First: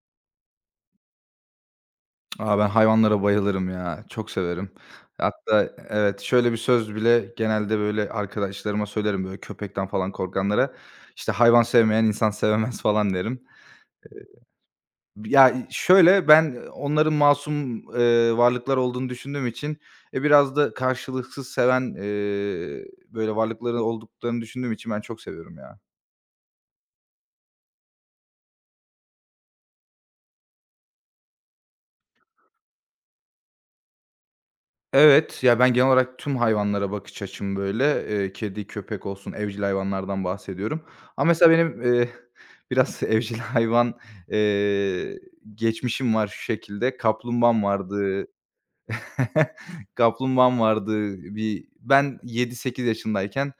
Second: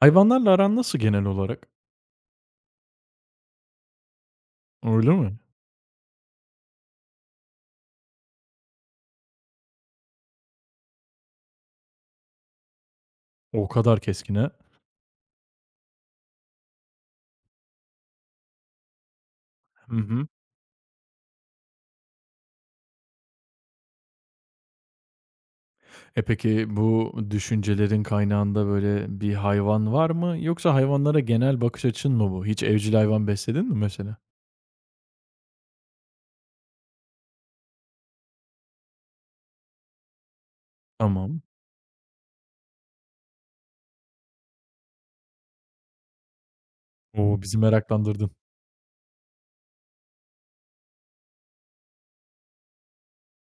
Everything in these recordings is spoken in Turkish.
Hayvanlarla aran nasıl genel olarak? Ben hayvanlara bayılırım ya, çok severim. Öyle mi? Hatta evet, şöyle bir söz bile genelde, böyle, arkadaşlarıma söylerim, böyle, köpekten falan korkanlara, işte, "Hayvan sevmeyen insan sevemez." falan derim. O kadar keskin ha. Ya, şöyle, ben onların masum, varlıklar olduğunu düşündüğüm için, Hı hı. biraz da karşılıksız seven, böyle, varlıkların olduklarını düşündüğüm için ben çok seviyorum ya. Peki bu düşüncelerin kaynağında böyle bir hayvan var mı yoksa hayvanlara genel bakış açın mı bu? Hiç evcil hayvan besledin mi mesela? Evet, ya, ben genel olarak tüm hayvanlara bakış açım böyle. Kedi, köpek olsun, evcil hayvanlardan bahsediyorum. Ama Tamam. mesela benim, biraz evcil hayvan, eee, geçmişim var şu şekilde. O, bizi Kaplumbağam vardı. meraklandırdın. Kaplumbağam vardı. Bir ben yedi sekiz yaşındayken,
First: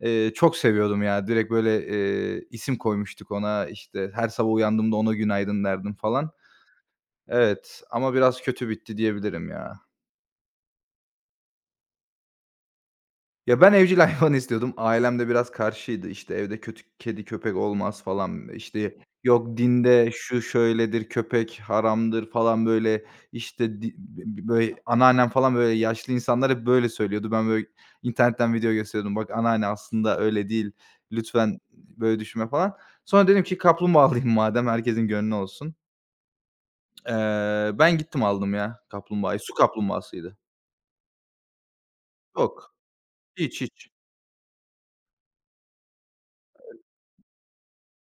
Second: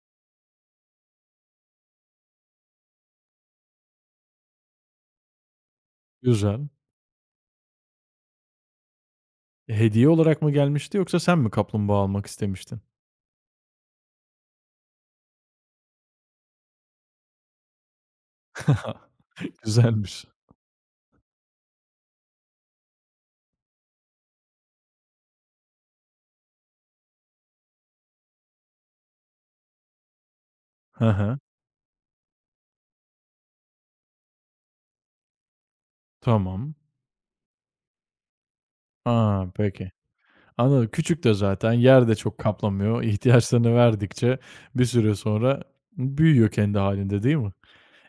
çok seviyordum ya. Direkt böyle, isim koymuştuk ona. İşte, her sabah uyandığımda ona günaydın derdim falan. Güzel. Evet ama biraz kötü bitti diyebilirim ya. Hediye olarak mı gelmişti yoksa sen mi kaplumbağa almak istemiştin? Ya, ben evcil hayvan istiyordum. Ailem de biraz karşıydı. İşte, evde kötü kedi, köpek olmaz falan. İşte, yok dinde Güzelmiş. şu şöyledir, köpek haramdır falan, böyle, işte, di b böyle anneannem falan, böyle, yaşlı insanlar hep böyle söylüyordu. Ben, böyle, internetten video gösteriyordum. "Bak anneanne aslında öyle değil. Hı hı. Lütfen böyle düşünme." falan. Sonra dedim ki kaplumbağa alayım madem herkesin gönlü olsun. Tamam. Ben gittim aldım ya kaplumbağayı. A, Su peki. kaplumbağasıydı. Anladım. Küçük de zaten, yer de çok Yok. kaplamıyor. Hiç, İhtiyaçlarını hiç. verdikçe bir süre sonra büyüyor kendi halinde, değil mi?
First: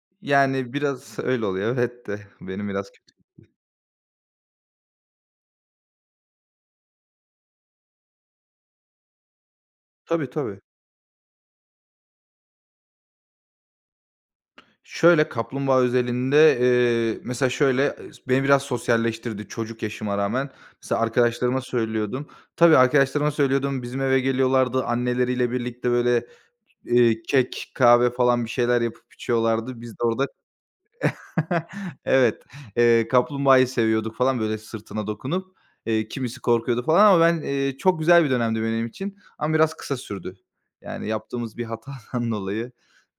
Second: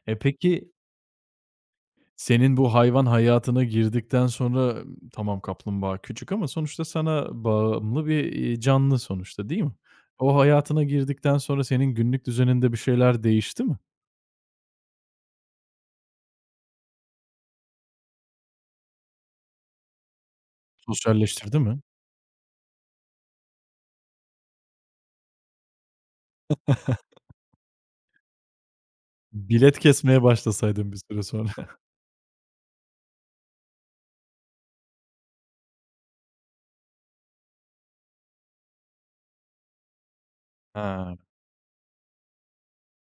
Peki Yani, biraz öyle oluyor, evet de senin benim bu biraz hayvan kötü. hayatına girdikten sonra tamam kaplumbağa küçük ama sonuçta sana bağımlı bir, canlı sonuçta, değil mi? Tabii, O tabii. hayatına girdikten sonra senin günlük düzeninde bir şeyler değişti mi? Şöyle, kaplumbağa özelinde, mesela şöyle, beni biraz sosyalleştirdi çocuk yaşıma rağmen. Mesela Sosyalleştirdi arkadaşlarıma mi? söylüyordum. Tabii, arkadaşlarıma söylüyordum, bizim eve geliyorlardı, anneleriyle birlikte böyle, kek, kahve falan bir şeyler yapıp Bilet içiyorlardı. Biz de kesmeye orada başlasaydın bir süre sonra. Evet, kaplumbağayı seviyorduk falan, böyle, sırtına dokunup. Kimisi korkuyordu falan ama ben, çok güzel bir dönemdi benim için ama biraz kısa sürdü. Yani Ha, yaptığımız bir hatadan dolayı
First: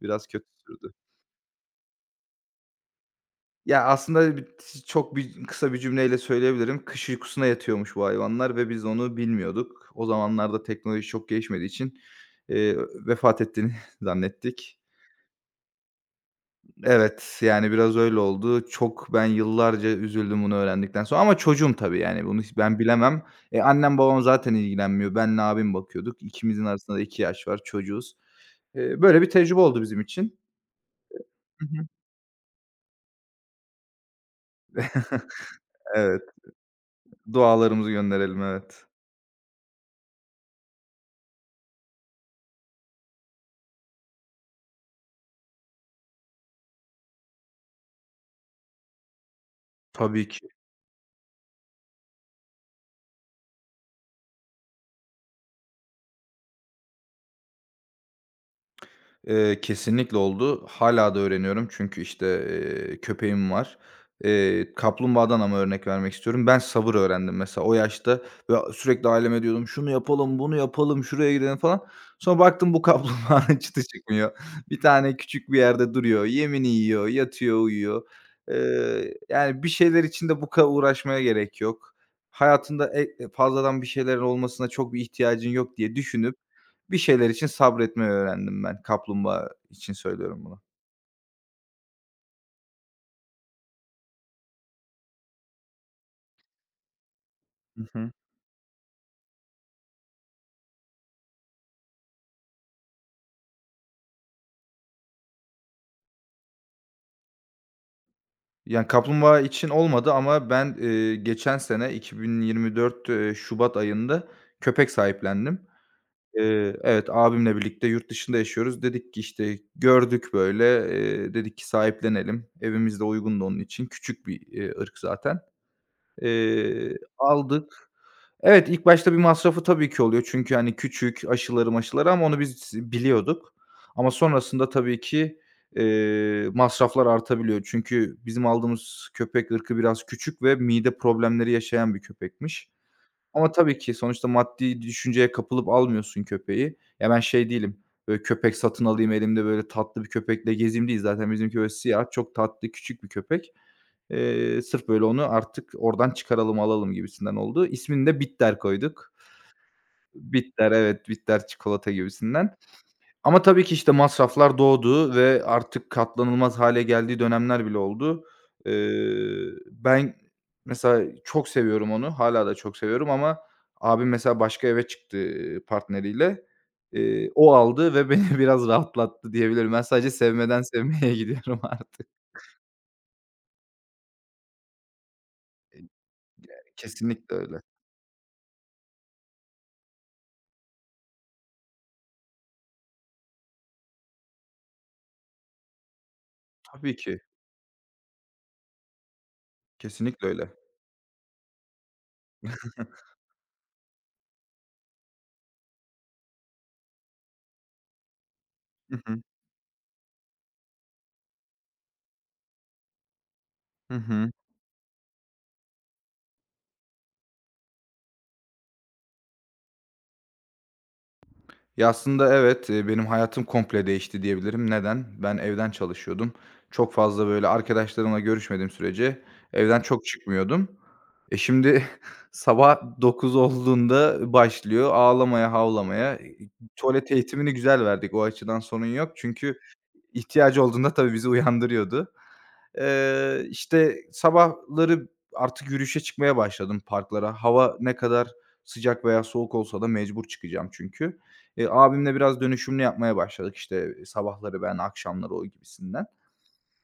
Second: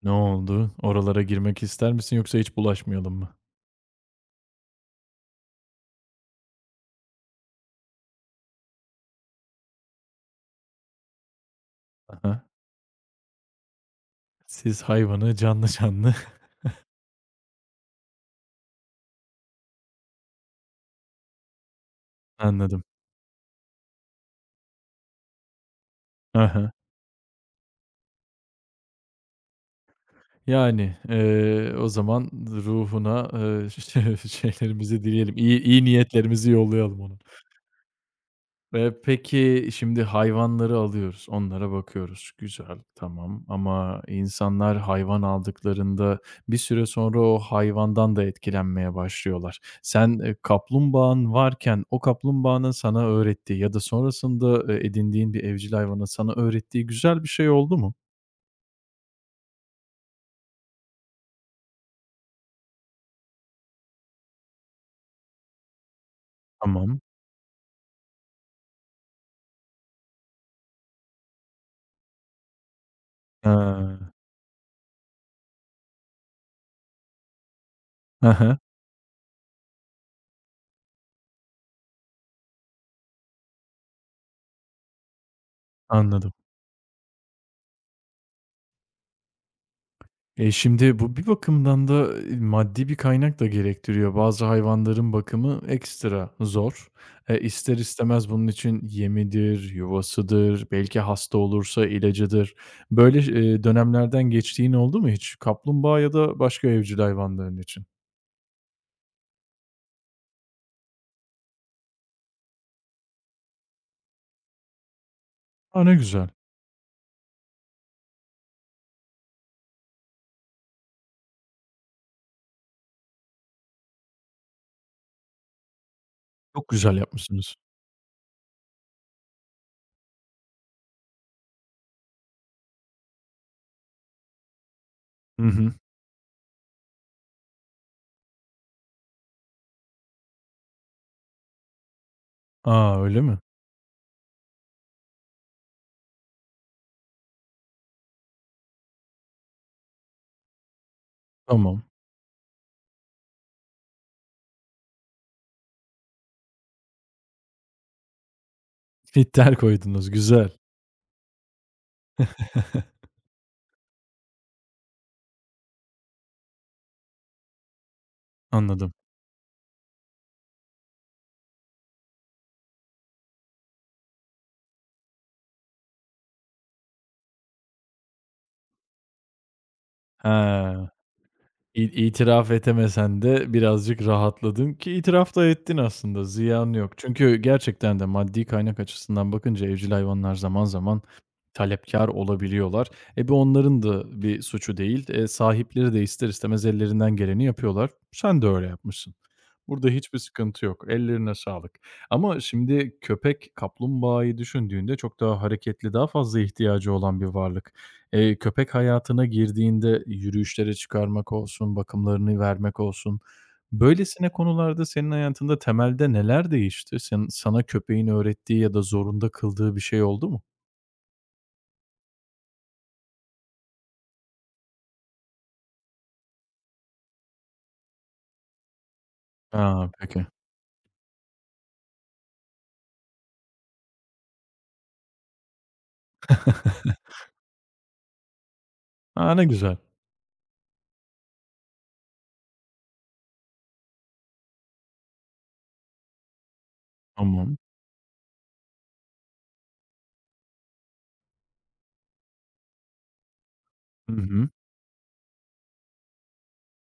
ne biraz kötü oldu? sürdü. Oralara girmek ister misin yoksa hiç bulaşmayalım mı? Ya, aslında çok bir kısa bir cümleyle söyleyebilirim. Kış uykusuna yatıyormuş bu hayvanlar ve biz onu bilmiyorduk. O zamanlarda teknoloji çok gelişmediği için, Hı. eee, vefat ettiğini zannettik. Siz hayvanı canlı canlı Evet, yani biraz öyle oldu. Çok ben yıllarca üzüldüm bunu öğrendikten sonra ama çocuğum tabii, yani, bunu hiç ben Anladım. bilemem. Annem babam zaten ilgilenmiyor. Benle abim bakıyorduk. İkimizin Hı. arasında da 2 yaş var, çocuğuz. Böyle bir tecrübe oldu bizim için. Yani, Hı hı. o zaman ruhuna, şeylerimizi dileyelim, iyi iyi Evet, niyetlerimizi yollayalım ona. dualarımızı gönderelim, evet. Peki, şimdi hayvanları alıyoruz, onlara bakıyoruz. Güzel, tamam ama insanlar hayvan aldıklarında bir süre sonra o hayvandan da etkilenmeye başlıyorlar. Sen, Tabii ki. kaplumbağan varken o kaplumbağanın sana öğrettiği ya da sonrasında, edindiğin bir evcil hayvanın sana öğrettiği güzel bir şey oldu mu? Kesinlikle oldu. Hala da öğreniyorum çünkü, işte, köpeğim var. Kaplumbağadan ama örnek vermek istiyorum. Ben sabır Tamam. öğrendim mesela o yaşta ve sürekli aileme diyordum, "Şunu yapalım, bunu yapalım, şuraya gidelim." falan. Sonra baktım bu kaplumbağanın çıtı Ha. çıkmıyor. Bir tane küçük bir yerde duruyor, yemini yiyor, yatıyor, uyuyor. Hı hı. Yani bir şeyler için de bu kadar uğraşmaya gerek yok. Hayatında fazladan bir şeylerin olmasına çok bir ihtiyacın yok diye Anladım. düşünüp bir şeyler için sabretmeyi öğrendim ben. Kaplumbağa için söylüyorum bunu. Şimdi bu bir bakımdan da, maddi bir kaynak da gerektiriyor. Bazı hayvanların bakımı ekstra zor. İster Hı hı. istemez bunun için yemidir, yuvasıdır, belki hasta olursa ilacıdır. Böyle ş dönemlerden geçtiğin oldu mu hiç? Kaplumbağa ya da başka evcil hayvanların için. Yani kaplumbağa için olmadı ama ben, geçen sene 2024, şubat ayında köpek sahiplendim. A, ne güzel. Evet, abimle birlikte yurt dışında yaşıyoruz. Dedik ki, işte, gördük böyle, dedik ki sahiplenelim. Evimiz de uygundu onun için. Küçük bir, ırk zaten. Çok güzel yapmışsınız. Aldık. Evet, ilk başta bir masrafı tabii ki oluyor. Çünkü, hani, küçük aşıları maşıları ama onu biz biliyorduk. Ama sonrasında tabii ki, Hı hı. Masraflar artabiliyor. Çünkü bizim aldığımız köpek ırkı biraz küçük ve mide problemleri yaşayan bir köpekmiş. A, öyle mi? Ama tabii ki sonuçta maddi düşünceye kapılıp almıyorsun köpeği. Ya, ben şey değilim, böyle, köpek satın alayım, elimde, böyle, tatlı bir köpekle gezeyim değil zaten bizimki, böyle, Tamam. siyah, çok tatlı, küçük bir köpek. Sırf, böyle, onu artık oradan çıkaralım, alalım gibisinden oldu. İsmini de Bitter koyduk. Filtreler koydunuz. Güzel. Bitter, evet, Bitter çikolata gibisinden. Ama tabii ki, işte, masraflar doğdu ve artık katlanılmaz hâle geldiği dönemler bile oldu. Anladım. Ben mesela çok seviyorum onu, hâlâ da çok seviyorum ama abim mesela başka eve çıktı, partneriyle. O aldı ve beni biraz rahatlattı diyebilirim. Ben sadece sevmeden He. sevmeye gidiyorum İ artık. itiraf edemesen de birazcık rahatladın ki itiraf da ettin aslında, ziyan yok. Çünkü Kesinlikle öyle. gerçekten de maddi kaynak açısından bakınca evcil hayvanlar zaman zaman talepkar olabiliyorlar. Bu onların da bir suçu değil. Sahipleri de ister istemez Tabii ellerinden ki, geleni yapıyorlar. Sen de öyle yapmışsın. Burada hiçbir kesinlikle öyle. sıkıntı yok. Ellerine sağlık. Ama şimdi köpek, kaplumbağayı düşündüğünde çok daha hareketli, daha fazla ihtiyacı olan bir varlık. Köpek Hı hı. hayatına girdiğinde yürüyüşlere çıkarmak olsun, bakımlarını vermek olsun. Hı Böylesine hı. konularda senin hayatında temelde neler değişti? Sana köpeğin öğrettiği ya da zorunda kıldığı bir şey oldu mu? Ya, aslında evet, benim hayatım komple değişti diyebilirim. Neden? Ben evden çalışıyordum. Çok fazla, böyle, arkadaşlarımla görüşmediğim sürece evden A, çok peki. çıkmıyordum. Şimdi sabah 9 olduğunda başlıyor ağlamaya, havlamaya. Tuvalet eğitimini güzel verdik. O açıdan sorun yok. A, ne Çünkü güzel. ihtiyacı olduğunda tabii bizi uyandırıyordu. İşte, sabahları artık yürüyüşe çıkmaya başladım parklara. Tamam. Hava ne kadar sıcak veya soğuk olsa da mecbur çıkacağım çünkü. Abimle biraz dönüşümlü yapmaya başladık, işte, Hı hı. sabahları ben, akşamları o gibisinden.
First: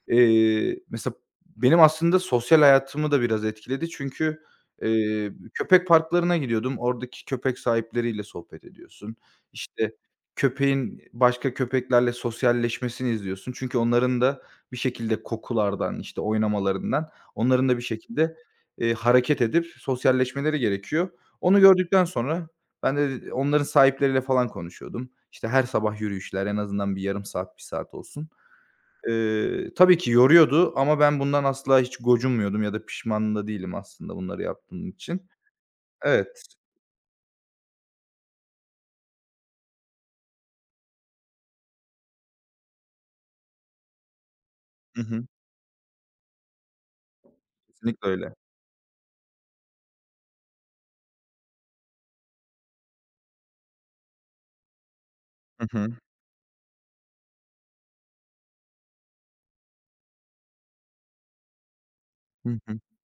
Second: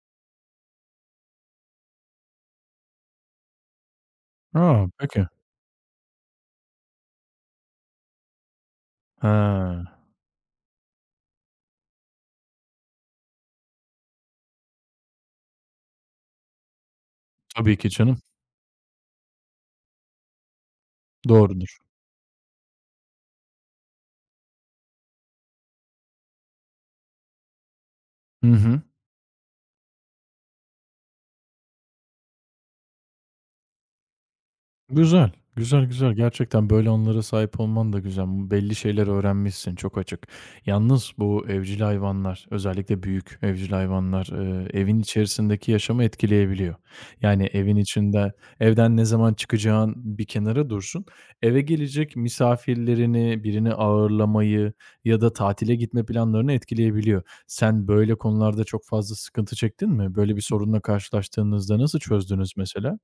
Mesela benim aslında sosyal hayatımı da biraz etkiledi çünkü, A, peki. Köpek parklarına gidiyordum. Oradaki köpek sahipleriyle sohbet ediyorsun. He, İşte, köpeğin başka köpeklerle sosyalleşmesini izliyorsun. Çünkü onların da bir şekilde kokulardan, işte, oynamalarından, onların tabii da bir ki canım. şekilde, hareket edip sosyalleşmeleri gerekiyor. Onu Doğrudur. gördükten sonra ben de onların sahipleriyle falan konuşuyordum. İşte, her sabah yürüyüşler en azından bir yarım saat, bir saat olsun. Hı hı. Tabii ki yoruyordu ama ben bundan asla hiç gocunmuyordum ya da pişman da değilim aslında bunları yaptığım için. Güzel, güzel, güzel. Evet. Gerçekten böyle anlara sahip olman da güzel. Belli şeyler öğrenmişsin, çok açık. Yalnız bu evcil hayvanlar, özellikle büyük evcil hayvanlar, evin Hı hı. içerisindeki yaşamı etkileyebiliyor. Yani evin Kesinlikle içinde, öyle. evden ne zaman çıkacağın bir kenara dursun. Eve gelecek misafirlerini, birini ağırlamayı ya da Hı tatile hı. gitme planlarını etkileyebiliyor. Sen böyle konularda çok fazla sıkıntı çektin mi? Böyle bir sorunla karşılaştığınızda nasıl çözdünüz Hı hı. mesela?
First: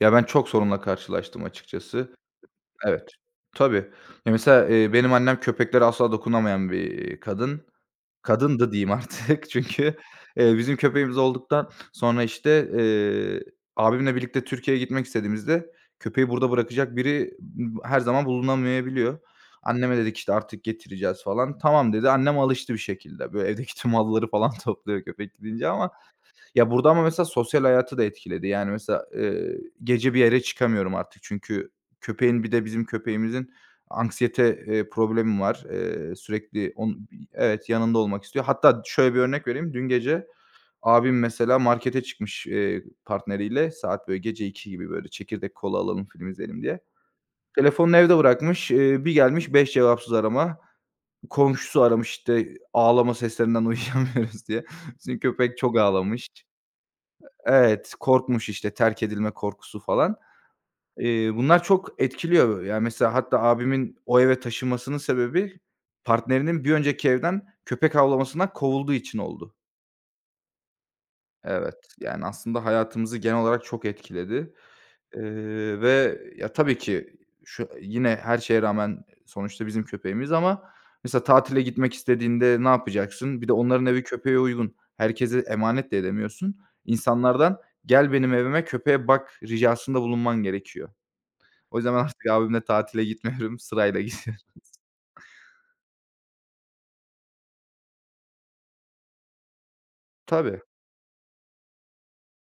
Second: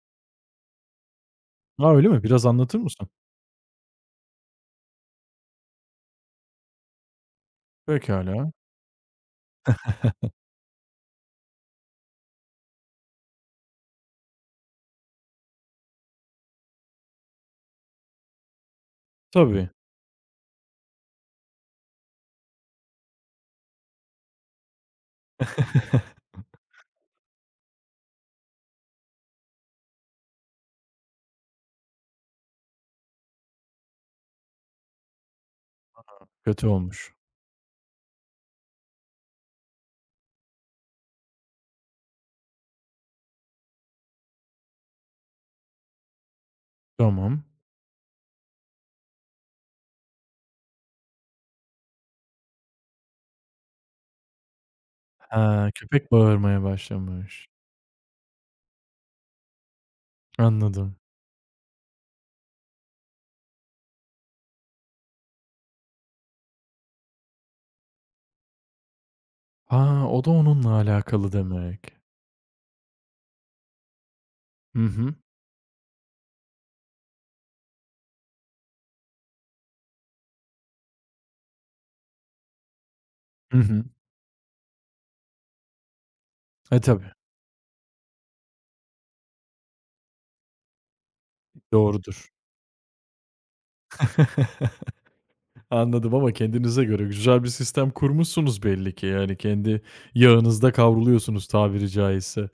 Ya, ben çok sorunla karşılaştım A, öyle açıkçası. mi? Biraz anlatır mısın? Evet. Tabii. Ya, mesela, benim annem köpeklere asla dokunamayan bir kadın. Pekâlâ. Kadındı diyeyim artık çünkü, bizim köpeğimiz olduktan sonra, işte, abimle birlikte Türkiye'ye gitmek istediğimizde köpeği burada bırakacak biri her zaman bulunamayabiliyor. Tabii, Anneme dedik, işte, artık getireceğiz falan. "Tamam." dedi. Annem alıştı bir şekilde. Böyle evdeki tüm halıları falan topluyor köpek gidince ama ya, burada ama mesela sosyal hayatı da etkiledi. Yani, mesela, gece bir yere çıkamıyorum artık çünkü köpeğin bir de bizim köpeğimizin anksiyete, problemi var. Kötü Sürekli olmuş. Evet, yanında olmak istiyor. Hatta şöyle bir örnek vereyim. Dün gece abim mesela markete çıkmış, partneriyle. Saat, böyle, gece iki gibi, böyle, "Çekirdek kola alalım, film izleyelim." diye. Tamam. Telefonunu evde bırakmış. Bir gelmiş 5 cevapsız arama. Komşusu aramış, işte, "Ağlama seslerinden uyuyamıyoruz." diye. Bizim köpek Ha, çok köpek ağlamış. bağırmaya başlamış. Evet, korkmuş işte, terk edilme korkusu falan. Anladım. Bunlar çok etkiliyor. Yani mesela hatta abimin o eve taşınmasının sebebi partnerinin bir önceki evden köpek avlamasından kovulduğu için oldu. Ha, o da onunla alakalı Evet, demek. yani, aslında hayatımızı genel olarak çok etkiledi, Hı hı. Ve ya, tabii ki şu yine her şeye rağmen sonuçta bizim köpeğimiz ama mesela tatile gitmek istediğinde ne yapacaksın? Bir de Hı hı. onların evi köpeğe uygun. Herkese emanet de edemiyorsun. Tabii. İnsanlardan "Gel benim evime, köpeğe bak." ricasında bulunman gerekiyor. O yüzden ben artık Doğrudur. abimle tatile gitmiyorum, sırayla gidiyorum. Anladım ama kendinize göre güzel bir sistem kurmuşsunuz belli ki. Yani kendi Tabii, yağınızda kavruluyorsunuz tabiri caizse.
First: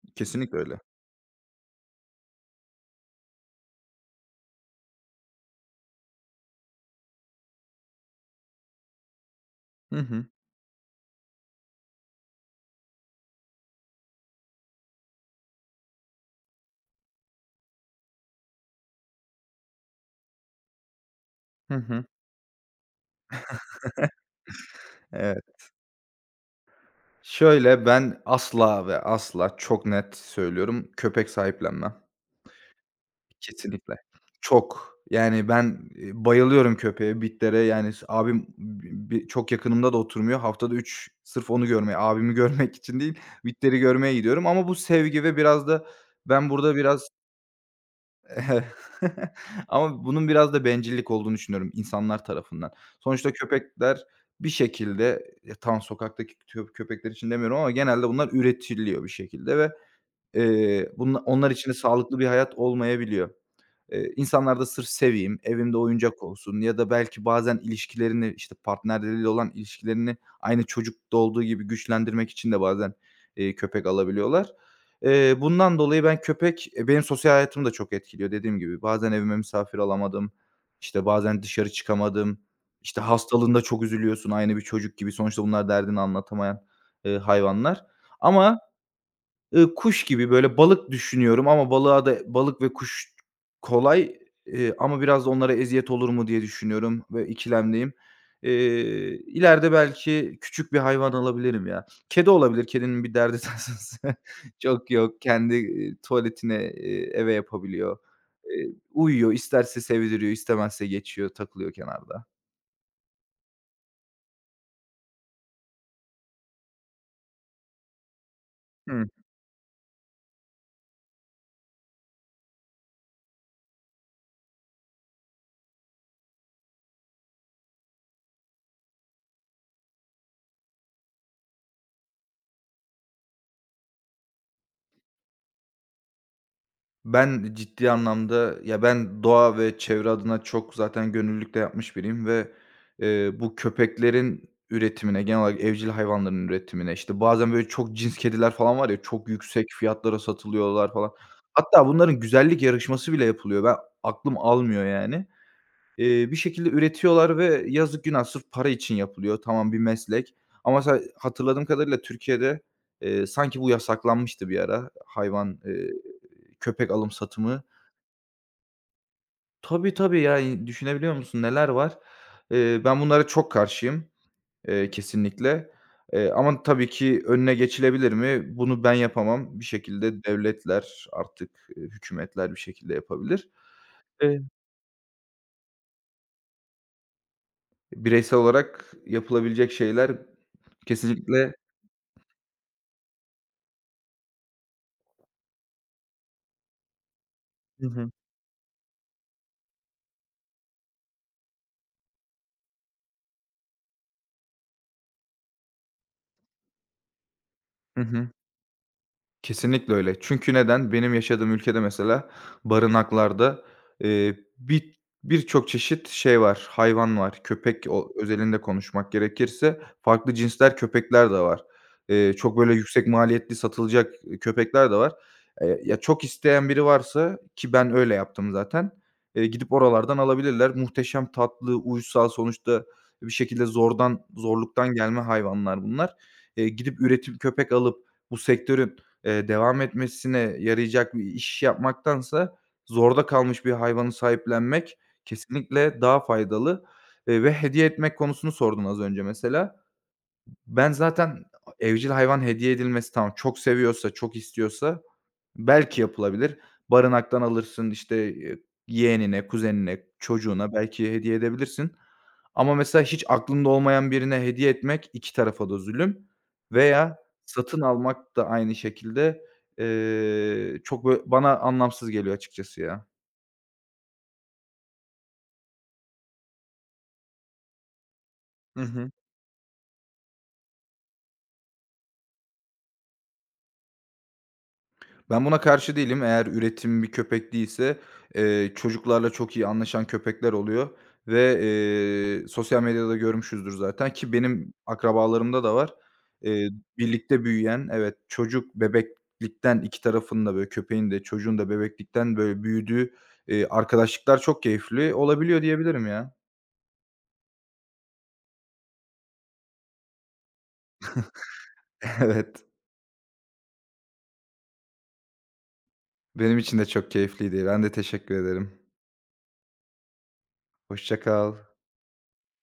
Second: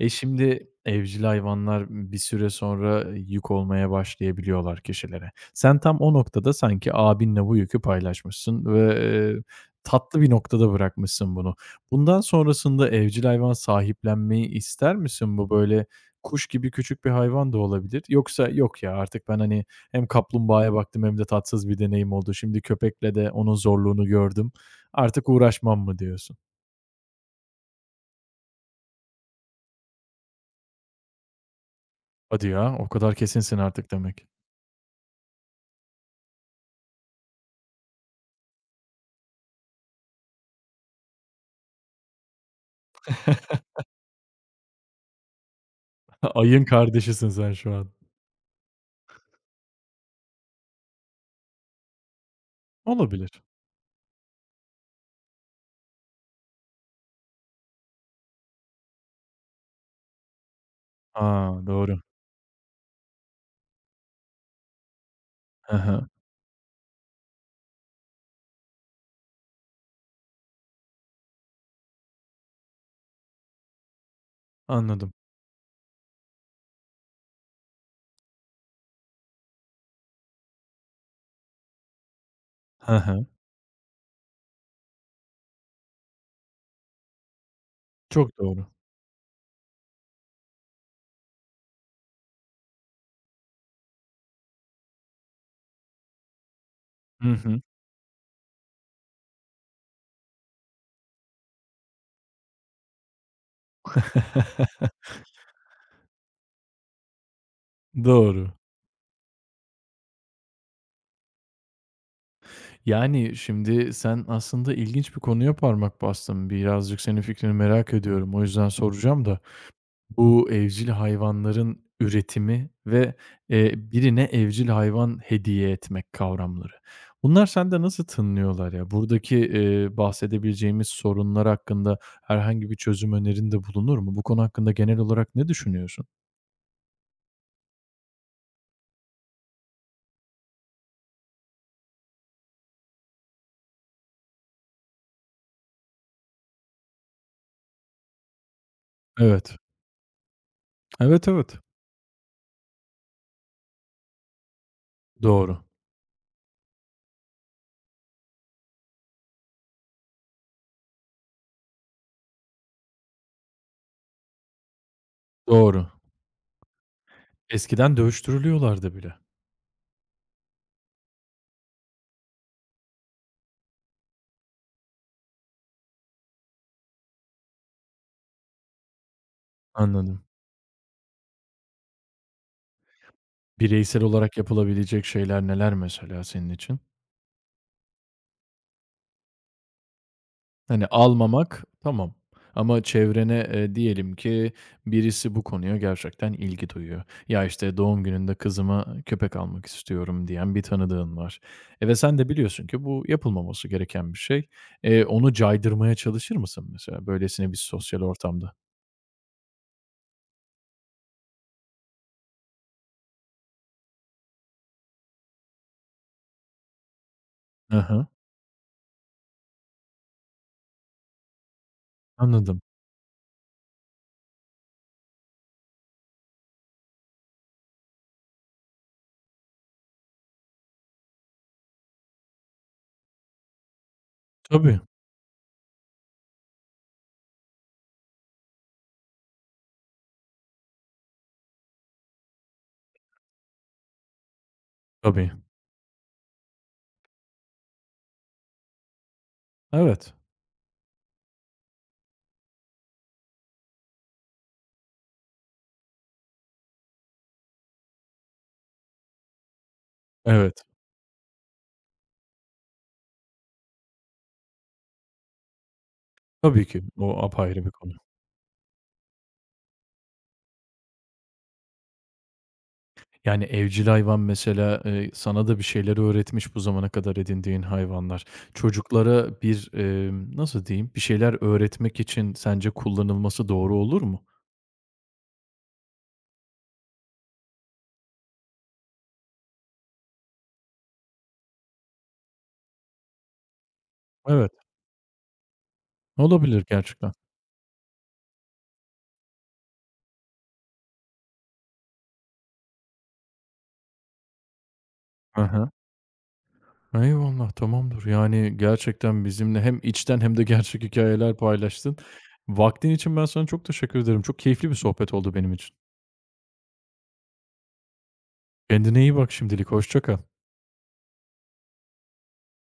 E kesinlikle şimdi öyle. evcil hayvanlar bir süre sonra yük olmaya başlayabiliyorlar kişilere. Sen tam o noktada sanki abinle bu yükü paylaşmışsın ve, eee, Hı tatlı hı. bir noktada bırakmışsın bunu. Bundan sonrasında evcil hayvan sahiplenmeyi ister misin? Bu böyle kuş gibi küçük bir hayvan da olabilir. Yoksa yok ya artık ben hani hem kaplumbağaya baktım hem de tatsız Hı bir hı. deneyim oldu. Şimdi köpekle de onun zorluğunu gördüm. Artık uğraşmam mı diyorsun? Şöyle, ben asla ve asla çok net söylüyorum, köpek sahiplenmem. Hadi ya, o kadar kesinsin artık Kesinlikle. demek. Çok. Yani ben, bayılıyorum köpeğe, bitlere. Yani abim bi bi çok yakınımda da oturmuyor. Haftada 3 sırf onu görmeye, abimi görmek için değil, bitleri görmeye gidiyorum ama bu sevgi ve biraz da ben Ayın burada biraz kardeşisin sen şu an. Ama bunun biraz da bencillik olduğunu düşünüyorum insanlar tarafından. Sonuçta Olabilir. köpekler bir şekilde, ya, tam sokaktaki köpekler için demiyorum ama genelde bunlar üretiliyor bir şekilde ve, bunla onlar A, için de doğru. sağlıklı bir hayat olmayabiliyor. İnsanlar da sırf seveyim, Hı evimde hı. oyuncak olsun ya da belki bazen ilişkilerini, işte, partnerleriyle olan ilişkilerini aynı çocukta olduğu gibi güçlendirmek için de bazen, köpek alabiliyorlar. Anladım. Bundan dolayı ben köpek, benim sosyal hayatımı da çok etkiliyor dediğim gibi. Bazen evime misafir alamadım, işte, bazen dışarı çıkamadım, Hı işte, hı. hastalığında çok üzülüyorsun aynı bir çocuk gibi. Sonuçta bunlar derdini anlatamayan, hayvanlar Çok ama doğru. Kuş gibi, böyle, balık düşünüyorum ama balığa da balık ve kuş kolay, ama biraz da onlara eziyet olur mu diye düşünüyorum ve Hı hı. ikilemdeyim. İleride belki küçük bir hayvan alabilirim ya. Kedi olabilir, kedinin bir derdi tasası çok yok. Kendi, tuvaletine, eve yapabiliyor. Doğru. Uyuyor, isterse sevdiriyor, istemezse geçiyor, takılıyor kenarda. Yani, şimdi sen aslında ilginç bir konuya parmak bastın. Birazcık senin fikrini merak ediyorum. O yüzden Hı. soracağım da bu evcil hayvanların üretimi ve birine evcil hayvan hediye etmek kavramları. Bunlar sende nasıl tınlıyorlar ya? Buradaki, bahsedebileceğimiz sorunlar hakkında herhangi bir çözüm önerinde bulunur mu? Bu konu hakkında genel olarak ne düşünüyorsun? Ben ciddi anlamda ya, ben doğa ve çevre adına çok zaten gönüllülük de yapmış biriyim ve, bu köpeklerin üretimine, genel olarak evcil hayvanların üretimine, işte, bazen böyle çok cins kediler falan var ya, çok Evet. yüksek fiyatlara satılıyorlar falan. Evet, evet. Hatta bunların güzellik yarışması bile yapılıyor. Ben aklım almıyor yani. Doğru, Bir şekilde üretiyorlar ve yazık günah sırf para için yapılıyor. Tamam bir meslek ama hatırladığım kadarıyla Türkiye'de, sanki bu yasaklanmıştı bir ara hayvan, doğru. Köpek alım satımı. Eskiden dövüştürülüyorlardı bile. Tabii, tabii ya, düşünebiliyor musun neler var? Ben bunlara çok karşıyım, kesinlikle. Ama tabii ki önüne geçilebilir mi? Bunu ben yapamam. Bir Anladım. şekilde devletler artık, hükümetler bir şekilde yapabilir. Bireysel olarak Evet. yapılabilecek şeyler neler mesela senin için? Bireysel olarak yapılabilecek şeyler Hani kesinlikle almamak tamam ama çevrene, diyelim ki birisi bu konuya gerçekten ilgi duyuyor. Ya, işte, Hı doğum hı. gününde kızıma köpek almak istiyorum diyen bir tanıdığın var, ve sen de biliyorsun ki bu yapılmaması gereken bir şey. Onu caydırmaya çalışır mısın mesela böylesine bir sosyal Hı hı. ortamda? Kesinlikle öyle. Çünkü neden? Benim yaşadığım ülkede mesela barınaklarda, birçok çeşit şey var, hayvan var. Köpek Hı o özelinde konuşmak gerekirse farklı cinsler köpekler de var. Çok anladım. böyle yüksek maliyetli satılacak, köpekler de var. Ya, çok isteyen biri varsa ki ben öyle yaptım zaten, gidip oralardan alabilirler. Muhteşem tatlı, uysal sonuçta bir şekilde zordan Tabii, zorluktan gelme hayvanlar bunlar. Gidip üretim köpek alıp bu sektörün devam etmesine yarayacak bir iş yapmaktansa zorda kalmış bir hayvanı sahiplenmek tabii. kesinlikle daha faydalı, ve hediye etmek konusunu sordun az önce mesela. Evet, Ben zaten evcil hayvan hediye edilmesi tamam, çok seviyorsa, çok istiyorsa belki yapılabilir. Barınaktan alırsın, işte, yeğenine, kuzenine, evet. çocuğuna belki hediye edebilirsin. Ama mesela hiç aklında olmayan birine hediye etmek 2 tarafa da zulüm Tabii ki. veya O apayrı bir satın konu. almak da aynı şekilde, çok bana anlamsız geliyor açıkçası ya. Yani, evcil hayvan mesela, sana da bir şeyleri öğretmiş bu zamana kadar edindiğin hayvanlar. Hı hı. Çocuklara bir, nasıl diyeyim, bir şeyler öğretmek için sence kullanılması doğru olur mu? Ben buna karşı değilim. Eğer üretim bir köpek değilse, çocuklarla çok iyi anlaşan köpekler oluyor ve, sosyal medyada görmüşüzdür zaten ki Evet, benim akrabalarımda da var. olabilir Eee, gerçekten. Birlikte büyüyen, evet, çocuk bebeklikten 2 tarafın da böyle köpeğin de çocuğun da bebeklikten böyle büyüdüğü, arkadaşlıklar çok keyifli olabiliyor Aha. diyebilirim ya. Eyvallah, tamamdır. Yani, gerçekten bizimle hem içten hem de gerçek hikayeler paylaştın. Evet, Vaktin için ben sana çok teşekkür ederim. Çok keyifli bir sohbet oldu benim için. benim için de çok keyifliydi. Ben de teşekkür ederim. Kendine iyi bak şimdilik, hoşça kal. Hoşça kal.